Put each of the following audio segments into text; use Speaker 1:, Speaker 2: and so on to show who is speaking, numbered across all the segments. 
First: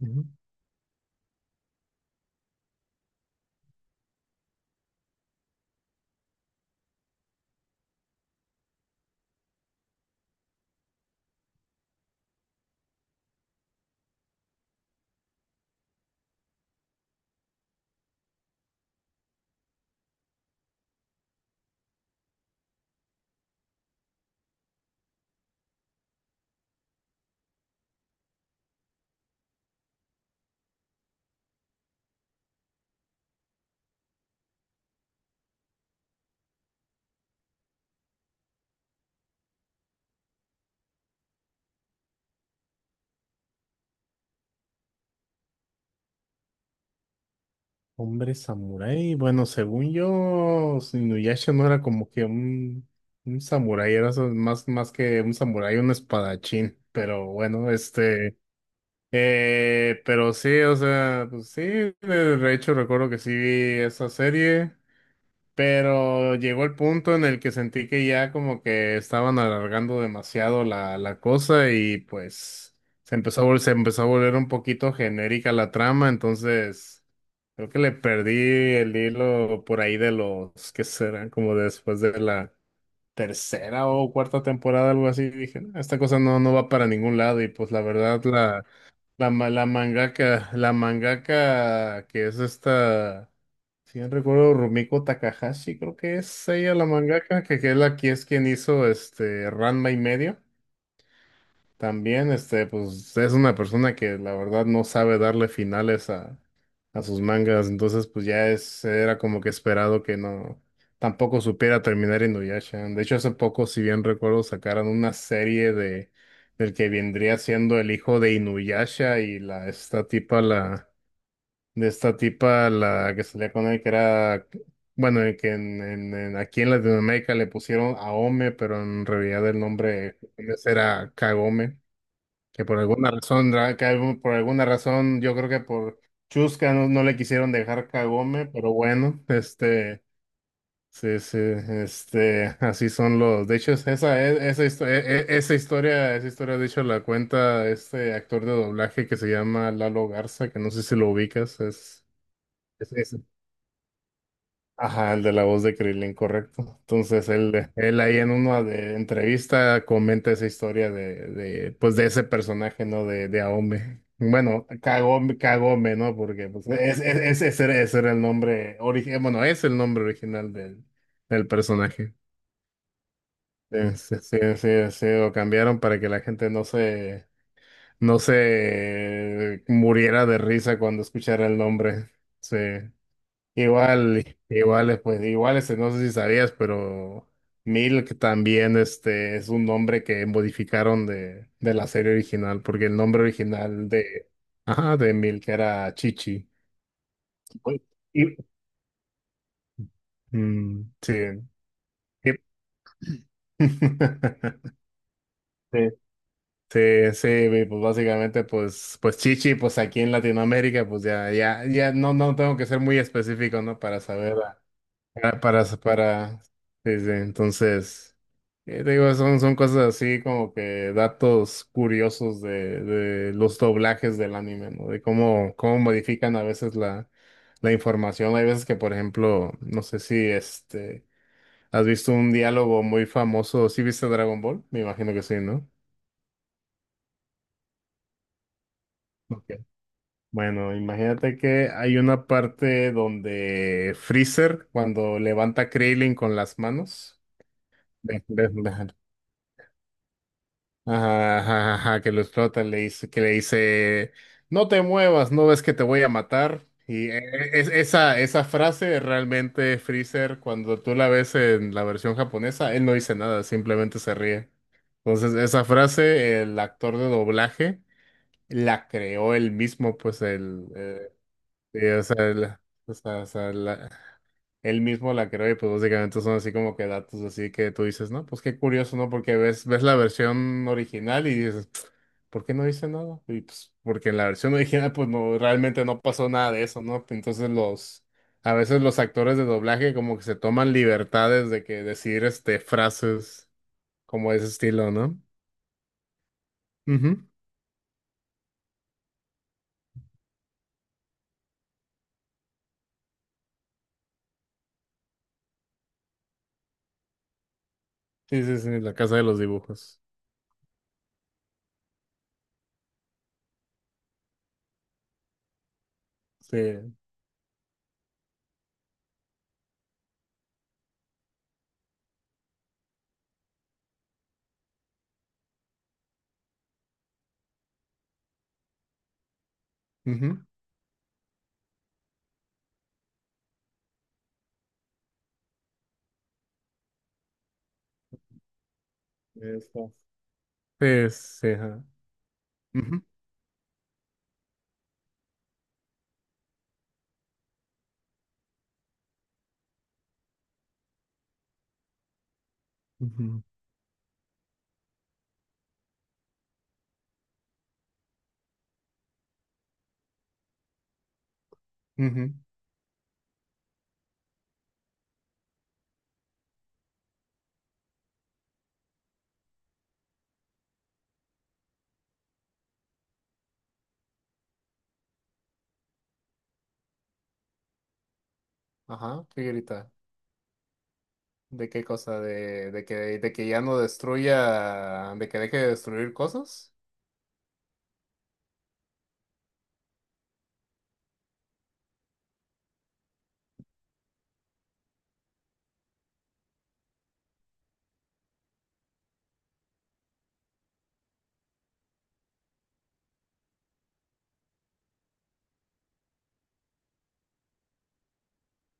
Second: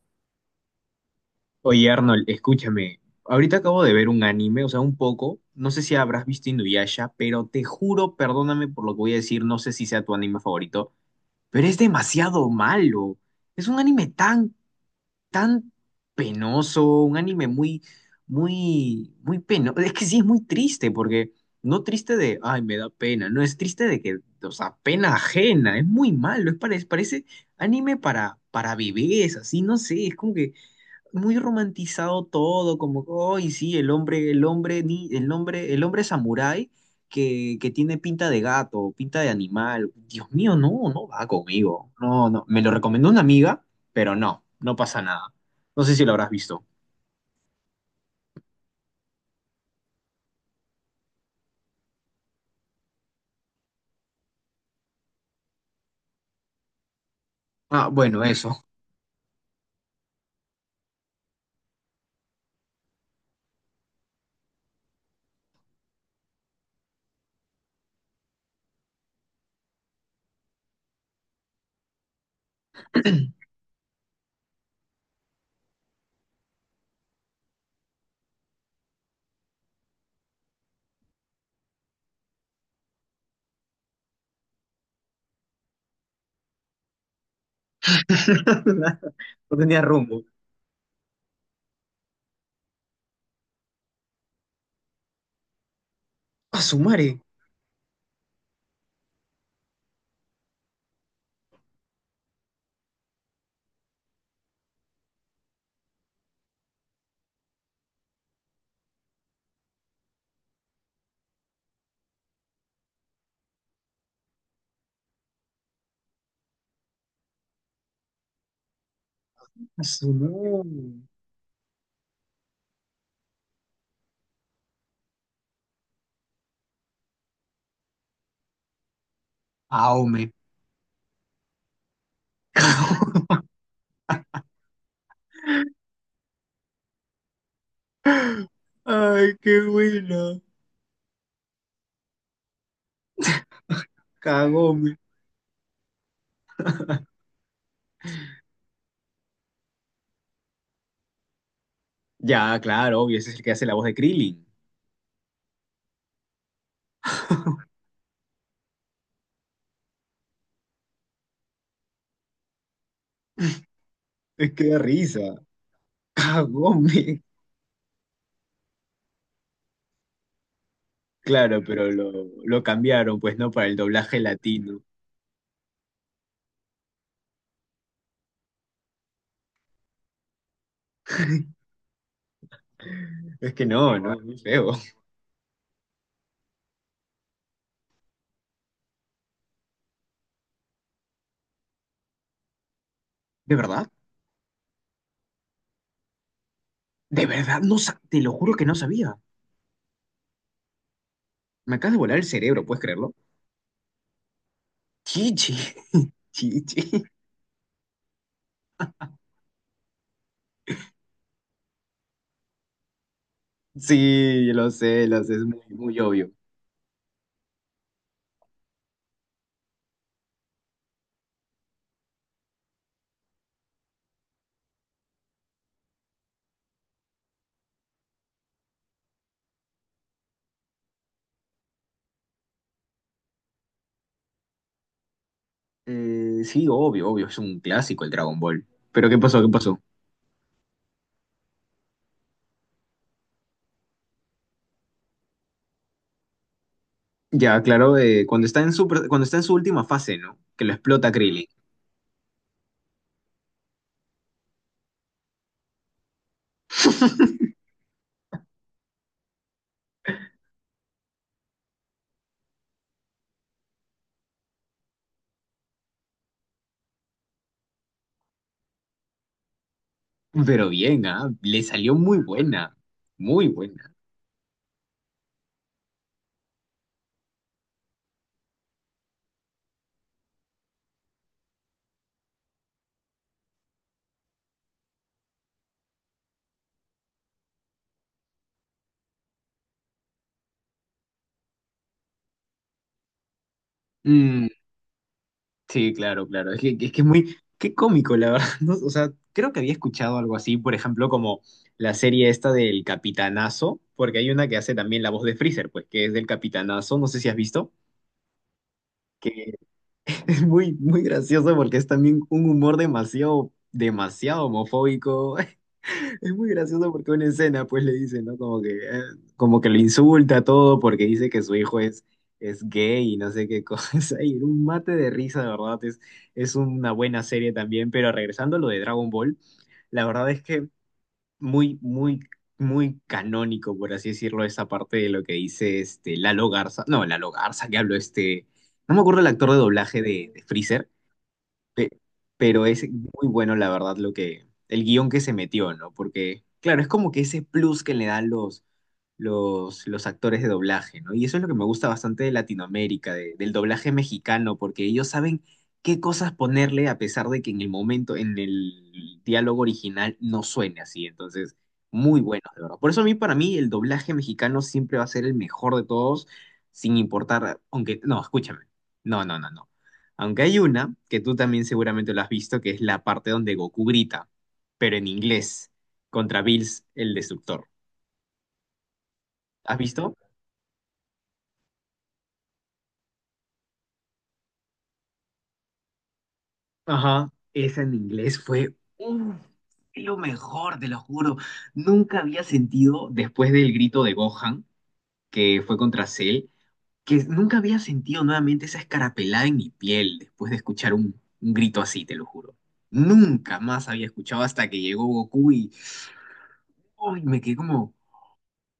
Speaker 1: Ujú.
Speaker 2: Oye, Arnold, escúchame. Ahorita acabo de ver un anime, o sea, un poco. No sé si habrás visto Inuyasha, pero te juro, perdóname por lo que voy a decir, no sé si sea tu anime favorito, pero es demasiado malo. Es un anime tan, tan penoso, un anime muy, muy, muy penoso. Es que sí, es muy triste, porque no triste de, ay, me da pena, no, es triste de que, o sea, pena ajena, es muy malo, es parece anime para bebés, así, no sé, es como que muy romantizado todo, como, hoy sí, el hombre, ni, el hombre samurái que tiene pinta de gato, pinta de animal. Dios mío, no, no va conmigo. No, no. Me lo recomendó una amiga, pero no, no pasa nada. No sé si lo habrás visto.
Speaker 1: Hombre samurái, bueno, según yo, Inuyasha no era como que un samurái, era más que un samurái, un espadachín, pero bueno,
Speaker 2: Ah, bueno, eso.
Speaker 1: pero sí, o sea, pues sí, de hecho recuerdo que sí vi esa serie, pero llegó el punto en el que sentí que ya como que estaban alargando demasiado la cosa y pues se empezó a volver un poquito genérica la trama, entonces creo que le perdí el hilo por ahí de los que serán como después de la tercera o cuarta temporada, algo así. Dije, "No, esta cosa no, no va para ningún lado y pues la verdad
Speaker 2: No
Speaker 1: la
Speaker 2: tenía rumbo.
Speaker 1: mangaka, la mangaka que es esta... Si bien recuerdo, Rumiko Takahashi, creo que es
Speaker 2: A
Speaker 1: ella
Speaker 2: su
Speaker 1: la
Speaker 2: madre.
Speaker 1: mangaka, que es la que es quien hizo este Ranma y medio. También, este, pues es una persona que la verdad no sabe darle finales a sus mangas, entonces pues ya es, era como que esperado que no, tampoco supiera terminar Inuyasha. De hecho, hace poco, si bien recuerdo, sacaron una serie de del que vendría siendo el hijo de Inuyasha y la
Speaker 2: A
Speaker 1: esta
Speaker 2: su
Speaker 1: tipa
Speaker 2: no.
Speaker 1: la de esta tipa, la que salía con él, que era, bueno, en que en- aquí en Latinoamérica le pusieron Aome, pero en realidad el nombre
Speaker 2: Aome.
Speaker 1: japonés era Kagome, que por alguna razón, por alguna razón, yo creo que por Chusca no, no le quisieron dejar Kagome, pero bueno,
Speaker 2: Ay, qué
Speaker 1: este,
Speaker 2: buena.
Speaker 1: sí, sí, este, así son los, de hecho, es- esa, histo-
Speaker 2: Cagome.
Speaker 1: e- e- esa historia, de hecho, la cuenta este actor de doblaje que se llama Lalo Garza, que no sé si lo ubicas, es...
Speaker 2: Ya, claro, obvio, ese es el que hace la voz de Krillin.
Speaker 1: Ajá, el de la voz de Krillin, correcto. Entonces, él ahí en entrevista comenta esa historia de ese personaje, ¿no? De Aome.
Speaker 2: Es que
Speaker 1: Bueno,
Speaker 2: da risa.
Speaker 1: Kagome, ¿no?
Speaker 2: Ah,
Speaker 1: Porque pues,
Speaker 2: Gómez.
Speaker 1: ese era el nombre original, bueno, es el nombre original del
Speaker 2: Claro, pero lo,
Speaker 1: personaje.
Speaker 2: lo cambiaron, pues no, para el
Speaker 1: Sí, sí,
Speaker 2: doblaje
Speaker 1: sí, sí,
Speaker 2: latino.
Speaker 1: sí, lo cambiaron para que la gente no no se muriera de risa cuando escuchara el nombre. Sí.
Speaker 2: Es que no, no, es
Speaker 1: Igual,
Speaker 2: muy feo.
Speaker 1: igual, pues igual, este, no sé si sabías, pero Milk también este, es un nombre que modificaron de la serie original, porque el nombre
Speaker 2: ¿De
Speaker 1: original
Speaker 2: verdad?
Speaker 1: de, ajá, de Milk era Chichi.
Speaker 2: ¿De verdad? No,
Speaker 1: Uy,
Speaker 2: te lo
Speaker 1: y-
Speaker 2: juro que no sabía.
Speaker 1: Mm, sí.
Speaker 2: Me acabas de volar el
Speaker 1: y-
Speaker 2: cerebro, ¿puedes creerlo? Chichi,
Speaker 1: Sí. Sí,
Speaker 2: chichi.
Speaker 1: sí, y pues básicamente, pues Chichi, pues aquí en Latinoamérica, pues ya no, no tengo que ser muy específico, ¿no? Para saber.
Speaker 2: Sí, lo sé,
Speaker 1: Para,
Speaker 2: es muy,
Speaker 1: para,
Speaker 2: muy obvio.
Speaker 1: para- sí, sí, entonces, te digo, son cosas así como que datos curiosos de los doblajes del anime, ¿no? De cómo, cómo modifican a veces la información. Hay veces que, por ejemplo, no sé si este, has visto un diálogo muy famoso, ¿sí viste Dragon Ball? Me imagino que sí, ¿no?
Speaker 2: Sí, obvio, obvio, es un clásico el Dragon Ball. Pero ¿qué pasó?
Speaker 1: Ok.
Speaker 2: ¿Qué pasó?
Speaker 1: Bueno, imagínate que hay una parte donde Freezer, cuando levanta a Krillin con las manos,
Speaker 2: Ya, claro,
Speaker 1: de-
Speaker 2: cuando
Speaker 1: de-
Speaker 2: está en su,
Speaker 1: de-
Speaker 2: cuando está en su última fase, ¿no? Que lo explota
Speaker 1: Ajá,
Speaker 2: Krillin.
Speaker 1: ajá, ajá, que lo explota, le dice, no te muevas, no ves que te voy a matar. Y esa frase realmente Freezer, cuando tú la ves en la versión japonesa, él no dice nada, simplemente se ríe. Entonces, esa frase, el actor de doblaje la creó él mismo, pues el,
Speaker 2: Pero bien, ¿ah? Le
Speaker 1: sí,
Speaker 2: salió muy buena,
Speaker 1: o sea, o
Speaker 2: muy
Speaker 1: sea, la-
Speaker 2: buena.
Speaker 1: él mismo la creó y pues básicamente son así como que datos así que tú dices, no, pues qué curioso, ¿no? Porque ves la versión original y dices, ¿por qué no dice nada? Y pues porque en la versión original pues no, realmente no pasó nada de eso, ¿no? A veces los actores de doblaje como que se toman libertades de que decir este frases como ese
Speaker 2: Mm,
Speaker 1: estilo, ¿no?
Speaker 2: Sí, claro, claro. Es que, es que es
Speaker 1: Ujú.
Speaker 2: muy, qué cómico, la verdad. ¿No? O sea, creo que había escuchado algo así, por ejemplo, como la serie esta del Capitanazo, porque hay una que hace también la voz de Freezer, pues, que es del Capitanazo, no sé si has visto,
Speaker 1: Sí, sí, sí, la casa de los
Speaker 2: que
Speaker 1: dibujos.
Speaker 2: es muy, muy gracioso porque es también un humor demasiado, demasiado homofóbico. Es muy
Speaker 1: Sí.
Speaker 2: gracioso porque una escena, pues le dice, ¿no? Como que lo insulta todo porque dice que su hijo es gay y no sé qué cosa. Y un mate de risa, de verdad, es una buena serie también. Pero regresando a lo de Dragon Ball, la verdad es
Speaker 1: Ujú.
Speaker 2: que muy, muy, muy canónico, por así decirlo, esa parte de lo que dice este Lalo Garza. No, Lalo Garza, que habló este. No me acuerdo el actor de
Speaker 1: Eso.
Speaker 2: doblaje de Freezer.
Speaker 1: Sí, sí, ajá.
Speaker 2: Pe- pero es
Speaker 1: Ujú,
Speaker 2: muy bueno, la verdad, lo que, el guión que se metió, ¿no? Porque, claro, es como que ese plus que le dan los actores de doblaje, ¿no? Y eso es lo que me gusta bastante de Latinoamérica,
Speaker 1: ujú,
Speaker 2: del doblaje mexicano, porque ellos saben qué cosas ponerle a pesar de que en el momento, en el diálogo original, no suene así. Entonces, muy
Speaker 1: ujú.
Speaker 2: buenos, de verdad. Por eso a mí, para mí, el doblaje mexicano siempre va a ser el mejor de todos, sin importar, aunque, no, escúchame, no, no, no, no. Aunque hay una, que tú también seguramente lo has visto, que es la parte donde Goku grita, pero en inglés, contra Bills el Destructor.
Speaker 1: Ajá,
Speaker 2: ¿Has
Speaker 1: figurita.
Speaker 2: visto?
Speaker 1: ¿De qué cosa? De que ya no destruya, de que deje de destruir cosas?
Speaker 2: Ajá, esa en inglés fue uf, lo mejor, te lo juro. Nunca había sentido, después del grito de Gohan, que fue contra Cell, que nunca había sentido nuevamente esa escarapelada en mi piel después de escuchar un grito así, te lo juro. Nunca más había escuchado hasta que llegó Goku y uy, me quedé como,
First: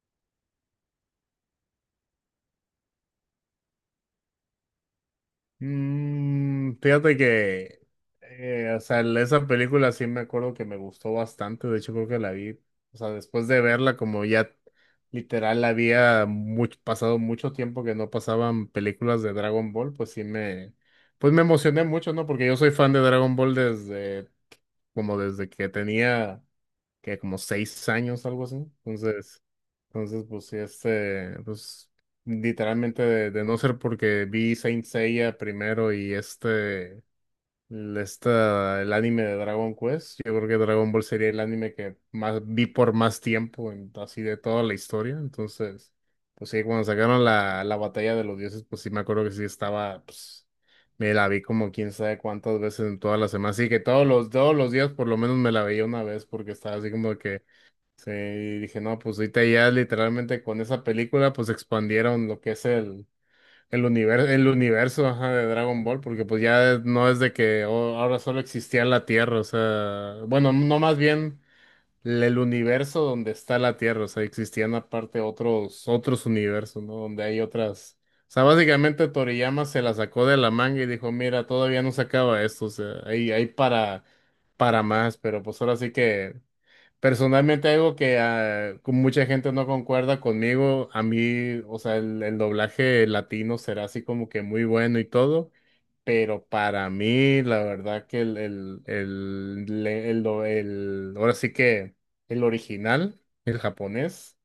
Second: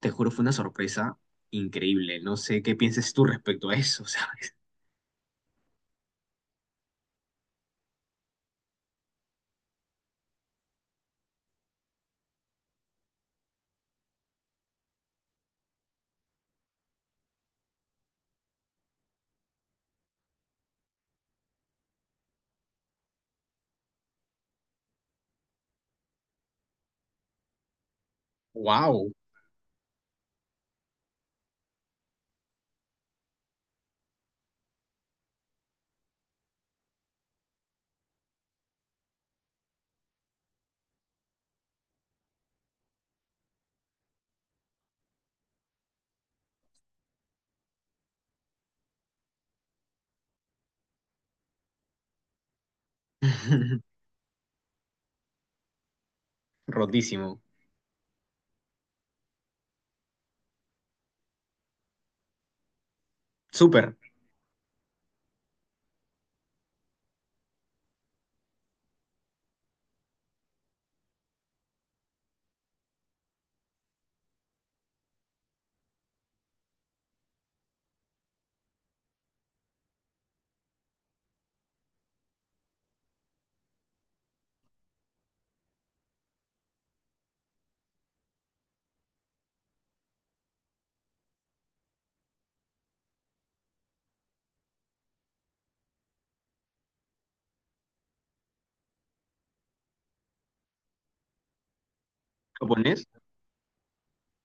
Speaker 2: te juro, fue una sorpresa increíble. No sé qué pienses tú respecto a eso, ¿sabes?
Speaker 1: Mm, fíjate que, o sea, esa película sí me acuerdo que me gustó bastante. De hecho, creo que la vi, o sea, después de verla, como ya literal había mucho, pasado mucho tiempo que no pasaban películas de Dragon Ball, pues sí me, pues me emocioné mucho, ¿no? Porque yo soy fan de Dragon Ball desde, como desde que tenía. Que como 6 años, algo así.
Speaker 2: ¡Wow!
Speaker 1: Entonces, entonces pues sí, este, pues literalmente de no ser porque vi Saint Seiya primero y este, el anime de Dragon Quest, yo creo que Dragon Ball sería el anime que más vi por más tiempo, en- así de toda la historia. Entonces, pues sí, cuando sacaron la batalla de los dioses, pues sí me acuerdo que sí estaba, pues, me la vi como quién sabe cuántas veces en todas las semanas. Así que todos los días por lo menos me la veía una vez porque estaba así como
Speaker 2: Rotísimo.
Speaker 1: que sí, y dije, no, pues ahorita ya literalmente con esa película pues expandieron lo que es el,
Speaker 2: Súper.
Speaker 1: el universo, ajá, de Dragon Ball, porque pues ya no es de que oh, ahora solo existía la Tierra, o sea, bueno, no más bien el universo donde está la Tierra, o sea, existían aparte otros, otros universos, ¿no? Donde hay otras, o sea, básicamente Toriyama se la sacó de la manga y dijo, mira, todavía no se acaba esto, o sea, hay para más, pero pues ahora sí que... Personalmente algo que ah, con mucha gente no concuerda conmigo, a mí, o sea, el doblaje latino será así como que muy bueno y todo, pero para mí la verdad que el, le- el do- el- ahora sí que el
Speaker 2: ¿Lo pones?
Speaker 1: original, el japonés,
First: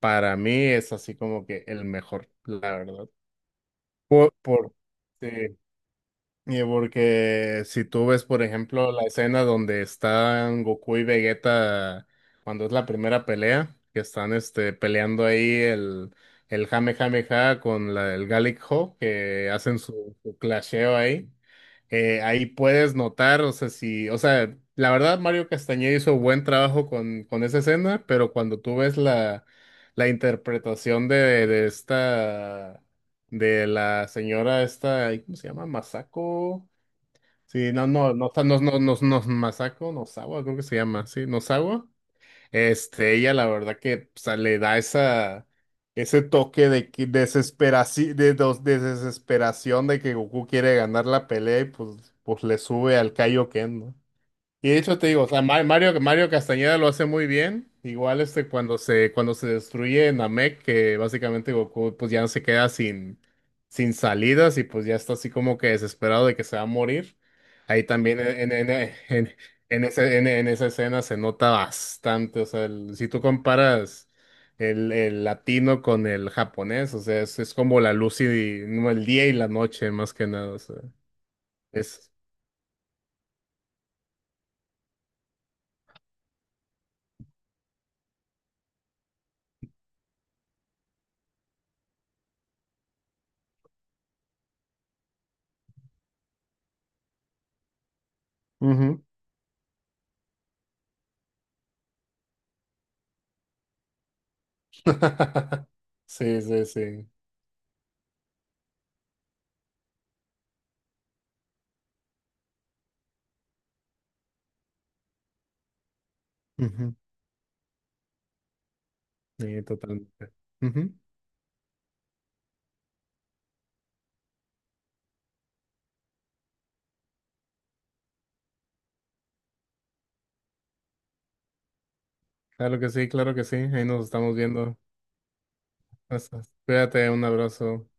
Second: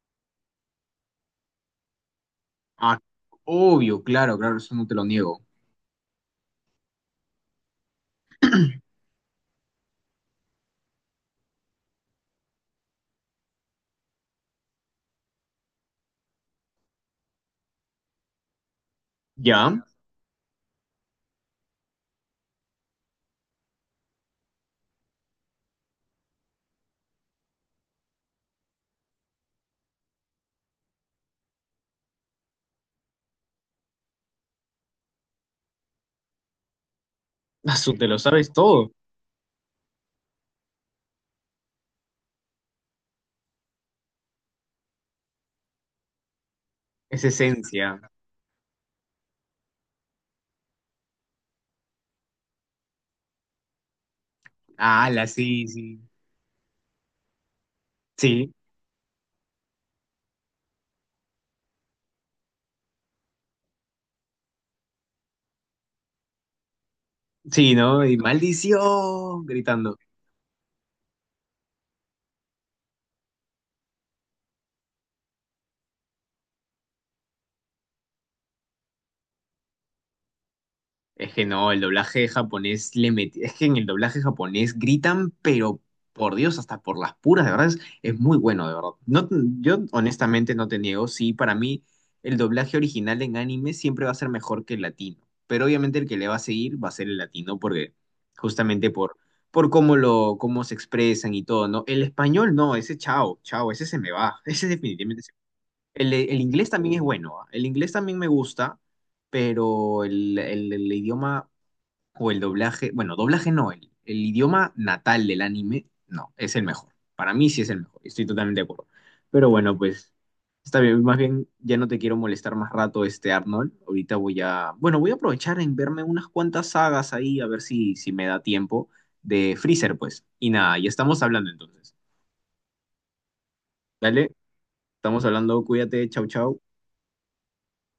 Speaker 1: para mí es así como que el mejor, la
Speaker 2: Ah,
Speaker 1: verdad.
Speaker 2: obvio,
Speaker 1: Por,
Speaker 2: claro, claro,
Speaker 1: por,
Speaker 2: eso no te lo
Speaker 1: sí,
Speaker 2: niego.
Speaker 1: y porque si tú ves, por ejemplo, la escena donde están Goku y Vegeta cuando es la primera pelea, que están este peleando ahí el Kamehameha con la, el Gallic Ho, que
Speaker 2: Ya,
Speaker 1: hacen su clasheo ahí. Ahí puedes notar, o sea, si, o sea, la verdad Mario Castañeda hizo buen trabajo con esa escena, pero cuando tú ves la interpretación de la señora esta, ay, ¿cómo se llama? Masako. Sí, no,
Speaker 2: Asu, te
Speaker 1: no,
Speaker 2: lo
Speaker 1: no,
Speaker 2: sabes
Speaker 1: no, no,
Speaker 2: todo.
Speaker 1: no, no, Masako, Nozawa, creo que se llama, sí, Nozawa. Este, ella la verdad que, o sea, le da ese toque de que
Speaker 2: Es esencia.
Speaker 1: desesperaci- de, dos- de desesperación de que Goku quiere ganar la pelea y pues le sube al Kaioken, ¿no? Y de hecho te digo,
Speaker 2: Ala,
Speaker 1: o sea,
Speaker 2: sí, sí.
Speaker 1: Mario Castañeda lo hace muy bien. Igual este
Speaker 2: Sí,
Speaker 1: cuando se destruye Namek, que básicamente Goku pues ya no se queda sin, sin salidas y pues ya está así como que desesperado de que se va a morir.
Speaker 2: sí,
Speaker 1: Ahí
Speaker 2: ¿no? Y
Speaker 1: también
Speaker 2: maldición, gritando.
Speaker 1: en esa escena se nota bastante. O sea, el- si tú comparas el latino con el japonés, o sea, es como la luz y no, el día y la noche, más que nada. O sea,
Speaker 2: Es que no, el
Speaker 1: es.
Speaker 2: doblaje japonés es que en el doblaje japonés gritan, pero por Dios, hasta por las puras, de verdad, es muy bueno, de verdad. No, yo honestamente no te niego, sí, para mí el doblaje original en anime siempre va a ser mejor que el latino, pero obviamente el que le va a seguir va a ser el latino, porque justamente por cómo lo, cómo se expresan y todo, ¿no? El español no, ese chao, chao, ese se me va, ese definitivamente el
Speaker 1: Sí, sí,
Speaker 2: inglés también es
Speaker 1: sí.
Speaker 2: bueno, ¿ah? El inglés también me gusta, pero el, el idioma o el doblaje, bueno, doblaje no, el idioma natal del anime, no, es el mejor.
Speaker 1: Ujú,
Speaker 2: Para mí sí es el mejor, estoy totalmente de acuerdo. Pero
Speaker 1: sí,
Speaker 2: bueno, pues
Speaker 1: totalmente.
Speaker 2: está
Speaker 1: Ujú.
Speaker 2: bien, más bien ya no te quiero molestar más rato, este Arnold. Ahorita voy a, bueno, voy a aprovechar en verme unas cuantas sagas ahí, a ver si, si me da tiempo de Freezer, pues. Y nada, ya estamos hablando entonces.
Speaker 1: Claro que sí, claro que sí. Ahí nos
Speaker 2: Dale,
Speaker 1: estamos viendo.
Speaker 2: estamos hablando, cuídate, chau,
Speaker 1: Hasta-
Speaker 2: chau.
Speaker 1: cuídate, un abrazo.